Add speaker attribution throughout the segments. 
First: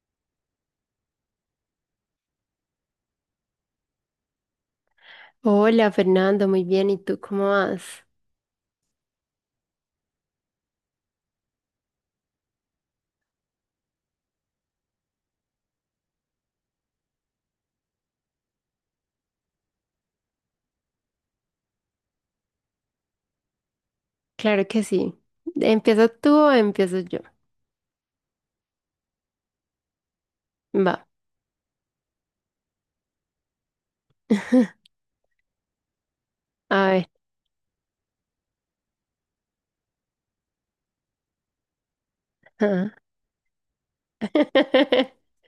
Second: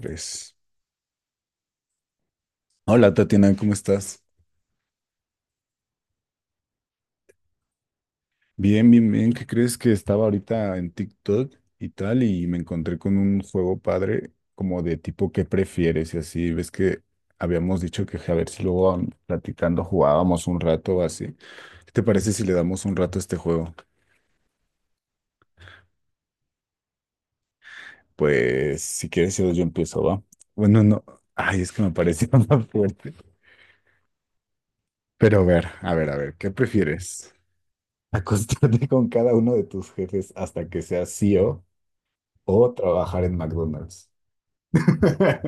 Speaker 1: Tres. Hola Tatiana, ¿cómo estás?
Speaker 2: Hola Fernando, muy bien. ¿Y tú cómo vas?
Speaker 1: Bien, bien, bien. ¿Qué crees que estaba ahorita en TikTok y tal? Y me encontré con un juego padre como de tipo ¿qué prefieres? Y así, ves que habíamos dicho que a ver si luego platicando jugábamos un rato o así. ¿Qué te parece si le damos un rato a este juego?
Speaker 2: Claro que sí. ¿Empiezas tú o empiezo yo?
Speaker 1: Pues si quieres yo empiezo, ¿va? Bueno, no.
Speaker 2: Va.
Speaker 1: Ay, es que me pareció más fuerte. Pero a ver, a ver, a ver, ¿qué
Speaker 2: A ver.
Speaker 1: prefieres? ¿Acostarte con cada uno de tus jefes hasta que seas C E o
Speaker 2: Ajá.
Speaker 1: trabajar en McDonald's.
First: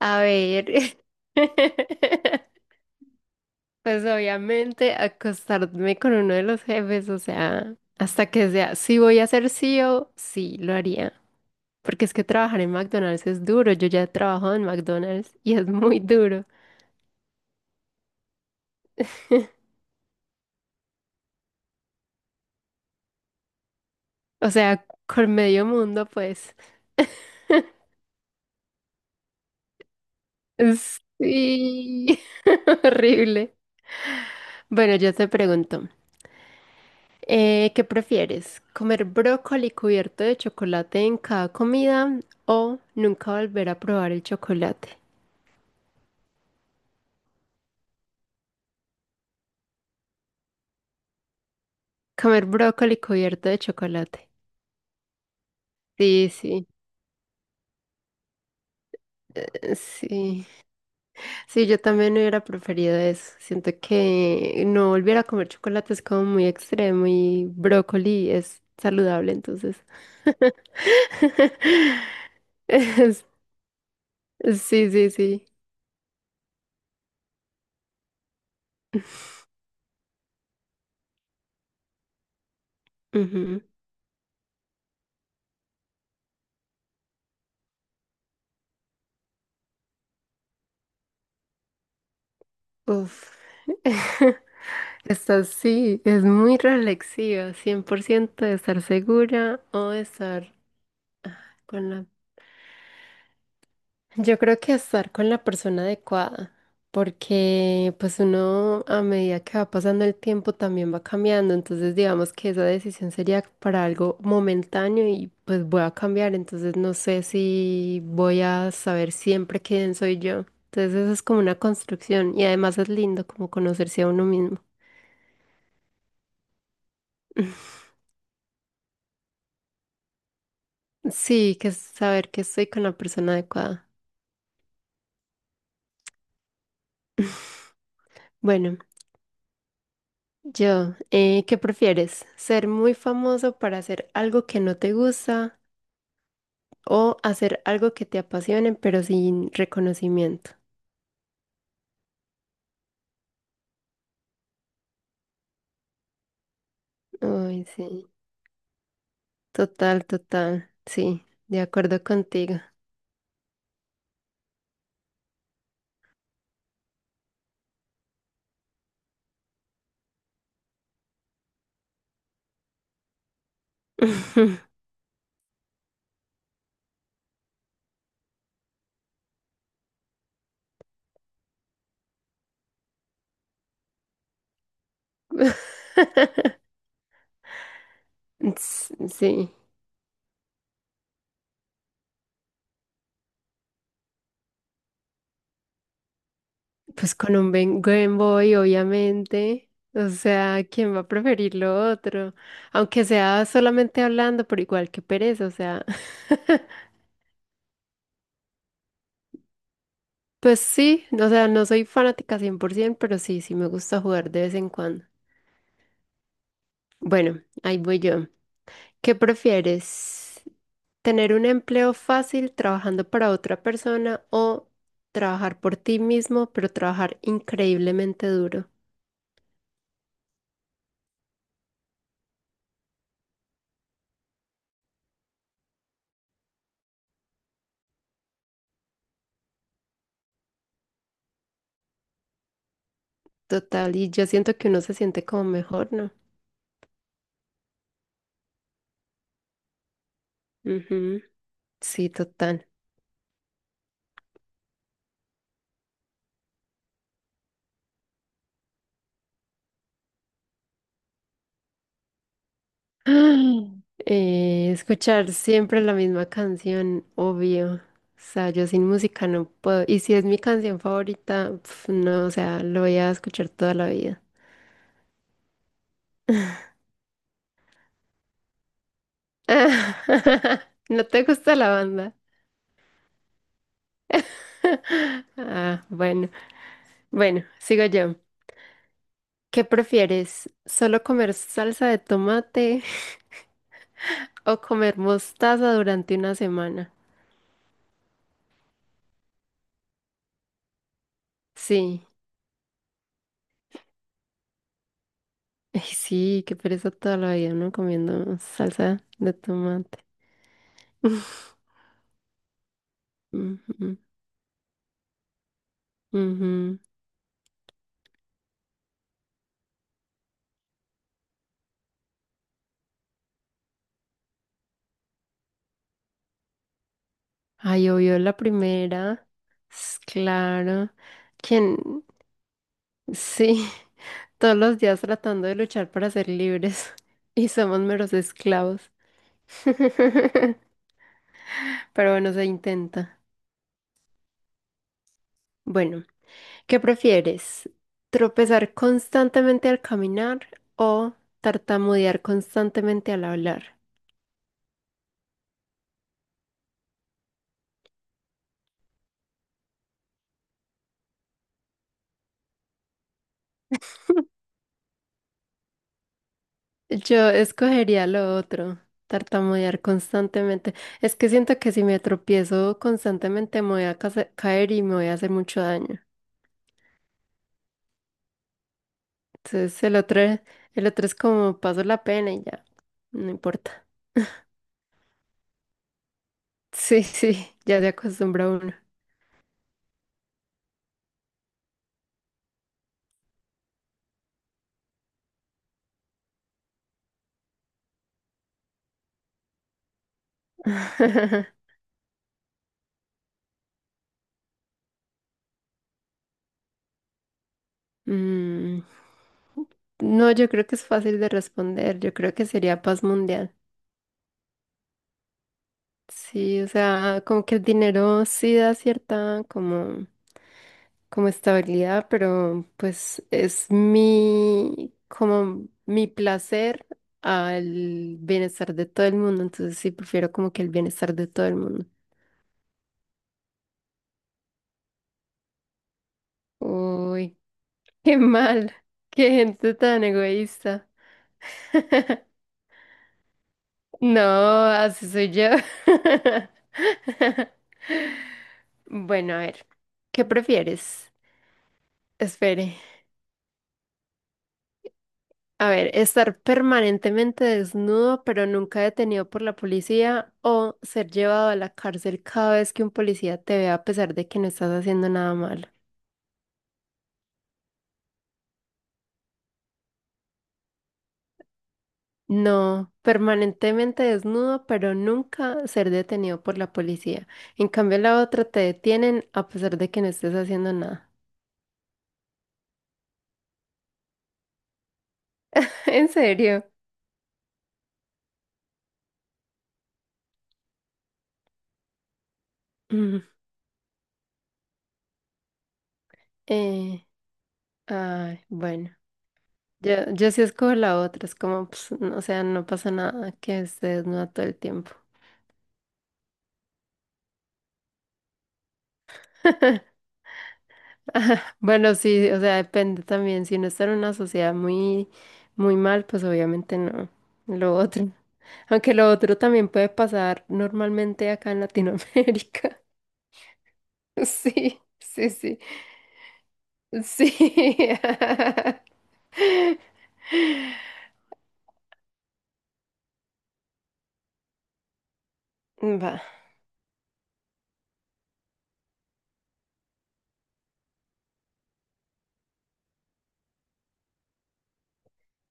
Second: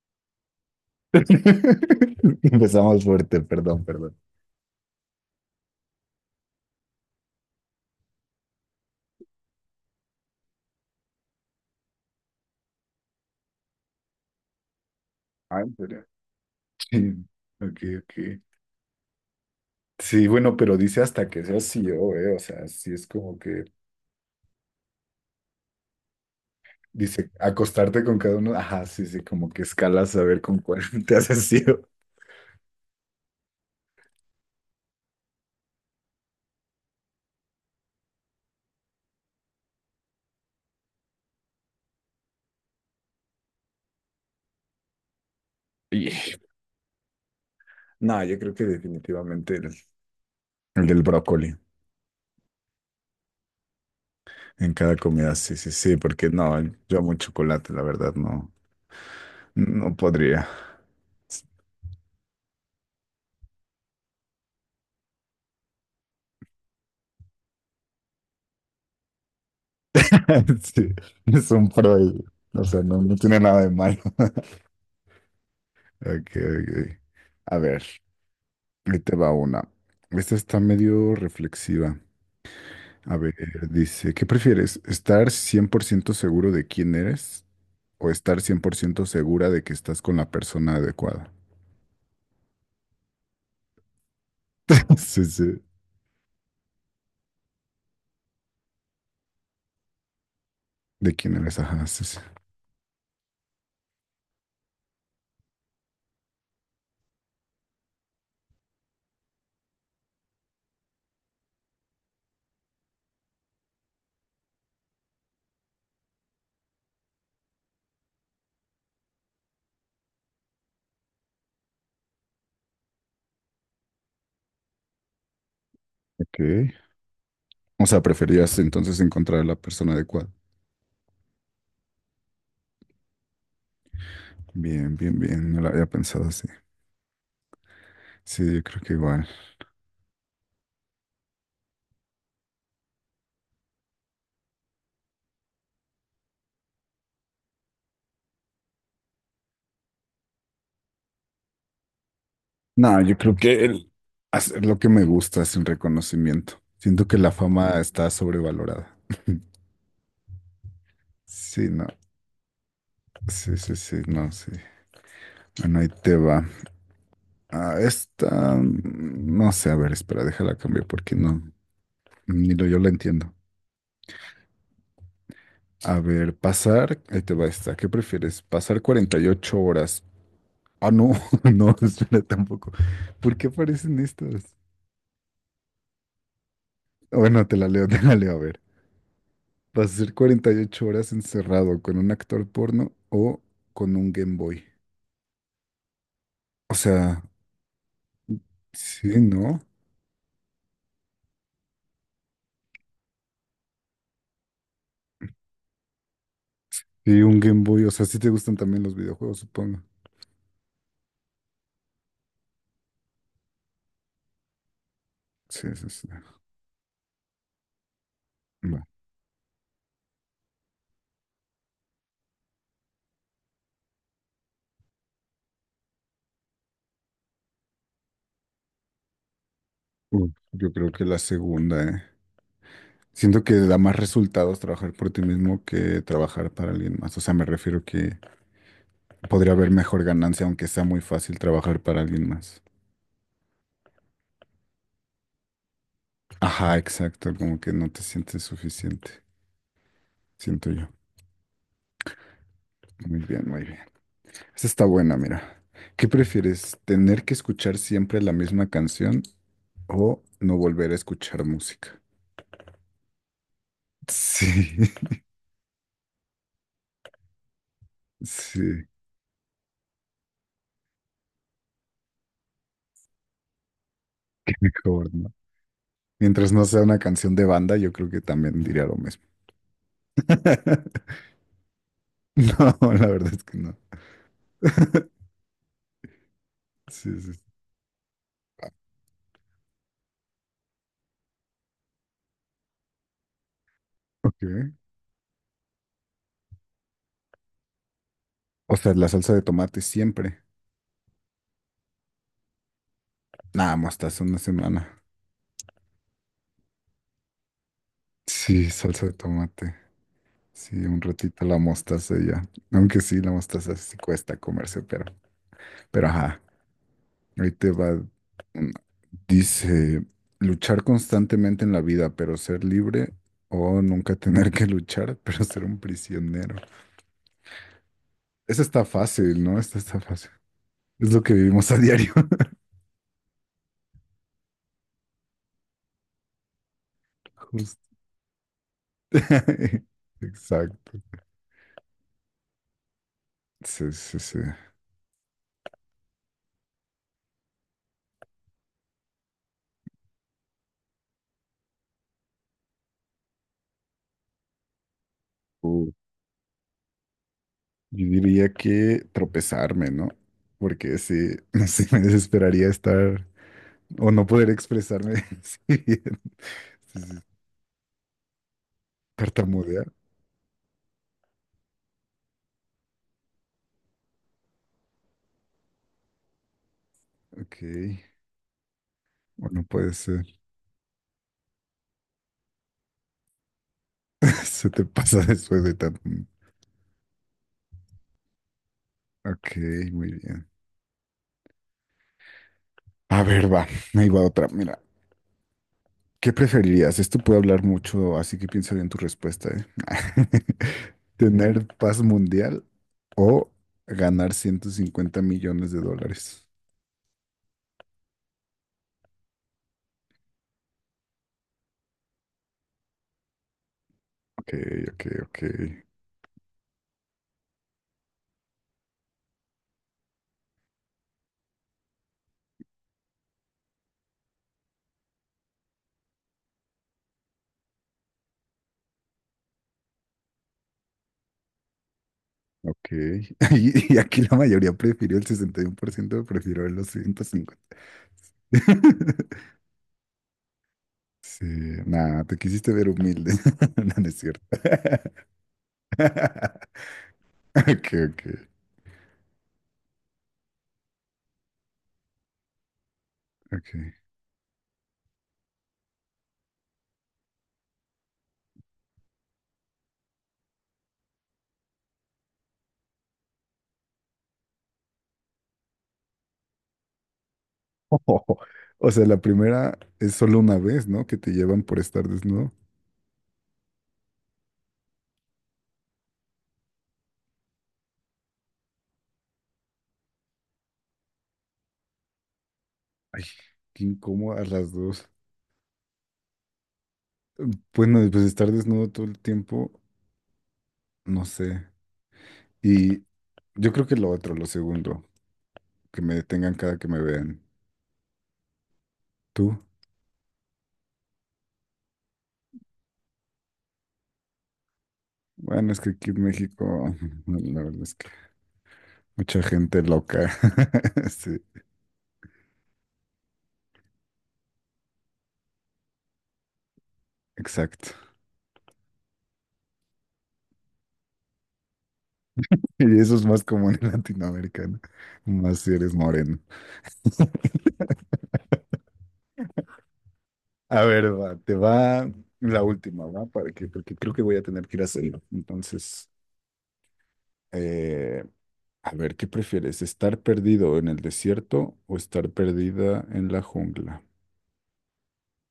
Speaker 2: A ver.
Speaker 1: Empezamos fuerte, perdón,
Speaker 2: Pues
Speaker 1: perdón.
Speaker 2: obviamente acostarme con uno de los jefes, o sea, hasta que sea, si voy a ser CEO, sí, lo haría. Porque es que trabajar en McDonald's es duro. Yo ya he trabajado en McDonald's y
Speaker 1: Ah,
Speaker 2: es
Speaker 1: ¿en
Speaker 2: muy
Speaker 1: serio?
Speaker 2: duro.
Speaker 1: Sí, ok, ok. Sí, bueno, pero dice hasta que sea CEO, ¿eh? O sea, sí es como que
Speaker 2: O sea, con medio mundo, pues.
Speaker 1: dice acostarte con cada uno. Ajá, sí, sí, como que escalas a ver con cuál te haces CEO.
Speaker 2: Sí, horrible. Bueno, yo te pregunto, ¿qué prefieres? ¿Comer brócoli cubierto de chocolate en cada comida o nunca volver a probar el chocolate?
Speaker 1: Y, no, yo creo que definitivamente el del brócoli
Speaker 2: Comer brócoli cubierto de chocolate.
Speaker 1: en cada comida, sí, sí, sí, porque
Speaker 2: Sí,
Speaker 1: no,
Speaker 2: sí,
Speaker 1: yo amo el chocolate, la verdad, no, no
Speaker 2: sí.
Speaker 1: podría.
Speaker 2: Sí, yo también hubiera preferido eso. Siento que no volver a comer chocolate es como muy extremo y brócoli es saludable, entonces.
Speaker 1: Sí, es un pro, o sea, no, no tiene nada de malo.
Speaker 2: Sí, sí, sí.
Speaker 1: Ok, ok. A ver, ahí te va una. Esta está medio reflexiva. A ver,
Speaker 2: Ujú.
Speaker 1: dice, ¿qué prefieres? ¿Estar 100% seguro de quién eres o estar 100% segura de que estás con la persona adecuada?
Speaker 2: Uf.
Speaker 1: Sí,
Speaker 2: Esta
Speaker 1: sí.
Speaker 2: sí, es muy reflexiva, 100% de estar segura o de estar
Speaker 1: ¿De quién eres? Ajá,
Speaker 2: con
Speaker 1: sí,
Speaker 2: la.
Speaker 1: sí.
Speaker 2: Yo creo que estar con la persona adecuada, porque pues uno a medida que va pasando el tiempo también va cambiando, entonces digamos que esa decisión sería para algo momentáneo y pues voy a cambiar, entonces no sé si voy a saber siempre quién soy yo. Entonces eso es como una construcción y además es lindo como conocerse a uno mismo.
Speaker 1: Ok. O sea, preferías entonces encontrar a la persona adecuada.
Speaker 2: Sí, que es saber que estoy con la persona adecuada.
Speaker 1: Bien, bien, bien. No la había pensado así. Sí, yo
Speaker 2: Bueno,
Speaker 1: creo que igual.
Speaker 2: yo, ¿qué prefieres? ¿Ser muy famoso para hacer algo que no te gusta o hacer algo que te apasione, pero sin reconocimiento?
Speaker 1: No, yo creo que el hacer lo que me gusta es el reconocimiento. Siento que la
Speaker 2: Ay,
Speaker 1: fama está
Speaker 2: sí.
Speaker 1: sobrevalorada.
Speaker 2: Total, total. Sí, de
Speaker 1: Sí, no,
Speaker 2: acuerdo contigo.
Speaker 1: sí, sí, sí, no, sí. Bueno, ahí te va. Ah, esta, no sé, a ver, espera, déjala cambiar porque no, ni lo yo la entiendo. A ver, ahí te va esta. ¿Qué prefieres? ¿Pasar 48 horas? Ah, no, no, espera, tampoco. ¿Por qué aparecen estas? Bueno, te la leo, a ver.
Speaker 2: Sí,
Speaker 1: ¿Vas a ser 48 horas encerrado con un actor porno o con un Game Boy? O
Speaker 2: pues
Speaker 1: sea,
Speaker 2: con un Game Boy,
Speaker 1: sí, ¿no?
Speaker 2: obviamente. O sea, ¿quién va a preferir lo otro? Aunque sea solamente hablando, pero igual que pereza, o sea.
Speaker 1: Y un Game Boy, o sea, sí te gustan también los videojuegos, supongo.
Speaker 2: Pues sí, o sea, no soy fanática 100%, pero sí, sí me gusta jugar de vez en cuando.
Speaker 1: Sí, sí, sí.
Speaker 2: Bueno, ahí voy yo.
Speaker 1: Va.
Speaker 2: ¿Qué prefieres? ¿Tener un empleo fácil trabajando para otra persona o trabajar por ti mismo, pero trabajar increíblemente duro?
Speaker 1: Uf, yo creo que la segunda, ¿eh? Siento que da más resultados trabajar por ti mismo que trabajar para alguien más. O sea, me refiero que podría haber mejor ganancia, aunque sea muy fácil trabajar para alguien más.
Speaker 2: Total, y yo siento que uno se siente como mejor, ¿no?
Speaker 1: Ajá, exacto, como que no te sientes suficiente, siento yo.
Speaker 2: Ujú, sí, total.
Speaker 1: Muy bien, muy bien. Esa está buena, mira. ¿Qué prefieres? ¿Tener que escuchar siempre la misma canción o no volver a escuchar música? Sí,
Speaker 2: Escuchar siempre la misma canción, obvio. O sea, yo sin
Speaker 1: sí,
Speaker 2: música no puedo. Y si es mi canción favorita, pf, no, o sea, lo voy a escuchar toda la vida.
Speaker 1: qué mejor, ¿no? Mientras no sea una canción de banda, yo creo que también diría lo mismo.
Speaker 2: ¿No te gusta la banda?
Speaker 1: No, la verdad es que no.
Speaker 2: Ah, bueno.
Speaker 1: Sí, sí.
Speaker 2: Bueno,
Speaker 1: sí.
Speaker 2: sigo yo. ¿Qué prefieres? ¿Solo comer salsa de tomate
Speaker 1: Ok.
Speaker 2: o comer mostaza durante una semana?
Speaker 1: O sea, la salsa de tomate siempre.
Speaker 2: Sí.
Speaker 1: Nada, mostaza una semana.
Speaker 2: Ay, sí, qué pereza toda la vida, ¿no? Comiendo
Speaker 1: Sí,
Speaker 2: salsa
Speaker 1: salsa de
Speaker 2: de
Speaker 1: tomate.
Speaker 2: tomate.
Speaker 1: Sí, un ratito la mostaza y ya. Aunque sí, la mostaza
Speaker 2: Ujú,
Speaker 1: sí cuesta comerse, pero ajá.
Speaker 2: ujú.
Speaker 1: Ahí te va. Dice, luchar constantemente en la vida, pero ser libre o nunca tener que luchar, pero ser un prisionero.
Speaker 2: Ay, obvio, la
Speaker 1: Eso está
Speaker 2: primera.
Speaker 1: fácil, ¿no? Esta está fácil.
Speaker 2: Claro.
Speaker 1: Es lo que vivimos
Speaker 2: ¿Quién?
Speaker 1: a diario.
Speaker 2: Sí. Todos los días tratando de luchar para ser libres. Y somos
Speaker 1: Justo.
Speaker 2: meros esclavos.
Speaker 1: Exacto.
Speaker 2: Pero bueno, se intenta.
Speaker 1: Sí, sí, sí.
Speaker 2: Bueno. ¿Qué prefieres? ¿Tropezar constantemente al caminar o tartamudear constantemente al hablar?
Speaker 1: Uh, yo diría que tropezarme, ¿no? Porque sí, no sé, me desesperaría estar o no poder expresarme así bien. Sí, sí.
Speaker 2: Yo escogería lo otro, tartamudear
Speaker 1: Tartamudear.
Speaker 2: constantemente. Es que siento que si me tropiezo constantemente me voy a caer y me voy a hacer mucho daño.
Speaker 1: Ok. O no
Speaker 2: Entonces
Speaker 1: puede ser.
Speaker 2: el otro es como paso la pena y ya, no importa.
Speaker 1: Se te pasa después de tanto.
Speaker 2: Sí, sí, ya se acostumbra uno.
Speaker 1: Ok, muy bien. A ver, va, ahí va otra. Mira, ¿qué preferirías? Esto puede hablar mucho, así que piensa bien tu respuesta, ¿eh? ¿Tener paz mundial o ganar 150 millones de dólares?
Speaker 2: Mm, no, yo creo que es fácil de responder. Yo creo que sería paz mundial.
Speaker 1: Ok, ok, ok,
Speaker 2: Sí, o sea, como que el dinero sí da cierta como estabilidad, pero pues es como mi placer al bienestar de todo el mundo. Entonces sí, prefiero como que el bienestar de todo el mundo.
Speaker 1: ok. Y aquí la mayoría prefirió, el 61% prefirió los ciento
Speaker 2: Uy,
Speaker 1: cincuenta.
Speaker 2: qué mal, qué gente tan egoísta.
Speaker 1: Sí, nada, te quisiste ver humilde. No, no es cierto.
Speaker 2: No, así soy yo.
Speaker 1: Ok, ok,
Speaker 2: Bueno, a ver, ¿qué prefieres? Espere.
Speaker 1: ok.
Speaker 2: A ver, ¿estar permanentemente desnudo pero nunca detenido por la policía o ser llevado a la cárcel cada vez que un policía te vea a pesar de que no estás haciendo nada malo?
Speaker 1: O sea, la primera es solo una vez, ¿no? Que te llevan por estar desnudo.
Speaker 2: No, permanentemente desnudo pero nunca ser detenido por la policía. En cambio, la otra te detienen a pesar de que no estés haciendo nada.
Speaker 1: Ay, qué incómodo a las dos.
Speaker 2: ¿En serio?
Speaker 1: Bueno, pues estar desnudo todo el tiempo, no sé. Y
Speaker 2: Mm.
Speaker 1: yo creo que lo otro, lo segundo, que me detengan cada que me
Speaker 2: Eh,
Speaker 1: vean.
Speaker 2: Ay, bueno,
Speaker 1: ¿Tú?
Speaker 2: yo sí escojo la otra, es como, pues, o sea, no pasa nada que esté desnuda todo el tiempo.
Speaker 1: Bueno, es que aquí en México, la verdad es que mucha gente loca. Sí,
Speaker 2: Ajá, bueno, sí, o sea, depende también. Si uno está en una sociedad muy mal, pues obviamente no. Lo
Speaker 1: exacto.
Speaker 2: otro. Aunque lo otro también puede pasar normalmente acá en Latinoamérica.
Speaker 1: Y eso es más común en Latinoamérica, ¿no?
Speaker 2: Sí, sí, sí.
Speaker 1: Más si eres moreno.
Speaker 2: Sí.
Speaker 1: A ver, va, te va la última, ¿va? Porque creo que voy a tener que ir a hacerlo. Entonces,
Speaker 2: Va.
Speaker 1: eh, a ver, ¿qué prefieres? ¿Estar perdido en el desierto o estar perdida en la jungla?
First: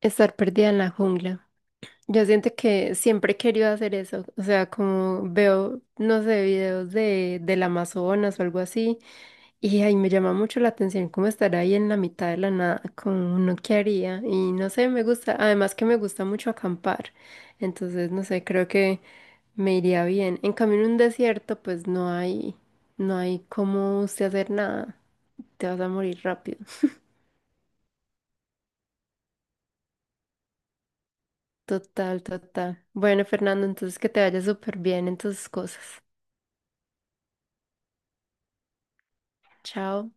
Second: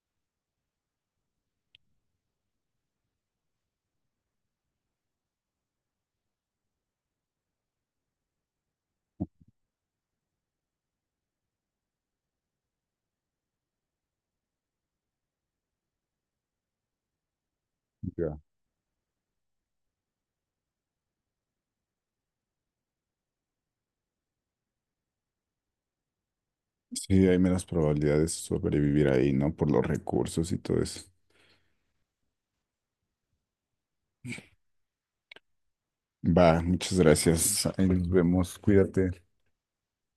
Speaker 2: Estar perdida en la jungla. Yo siento que siempre he querido hacer eso, o sea, como veo, no sé, videos del Amazonas o algo así, y ahí me llama mucho la atención cómo estar ahí en la mitad de la nada, como uno que haría, y no sé, me gusta, además que me gusta mucho acampar, entonces, no
Speaker 1: Ya.
Speaker 2: sé, creo que me iría bien. En cambio, en un desierto, pues no hay, no hay cómo usted hacer nada, te vas a morir rápido,
Speaker 1: Sí, hay menos probabilidades de sobrevivir ahí, ¿no? Por los recursos y todo eso.
Speaker 2: total, total. Bueno, Fernando, entonces que te vaya súper bien en tus cosas.
Speaker 1: Va, muchas gracias. Ahí nos vemos. Cuídate.
Speaker 2: Chao.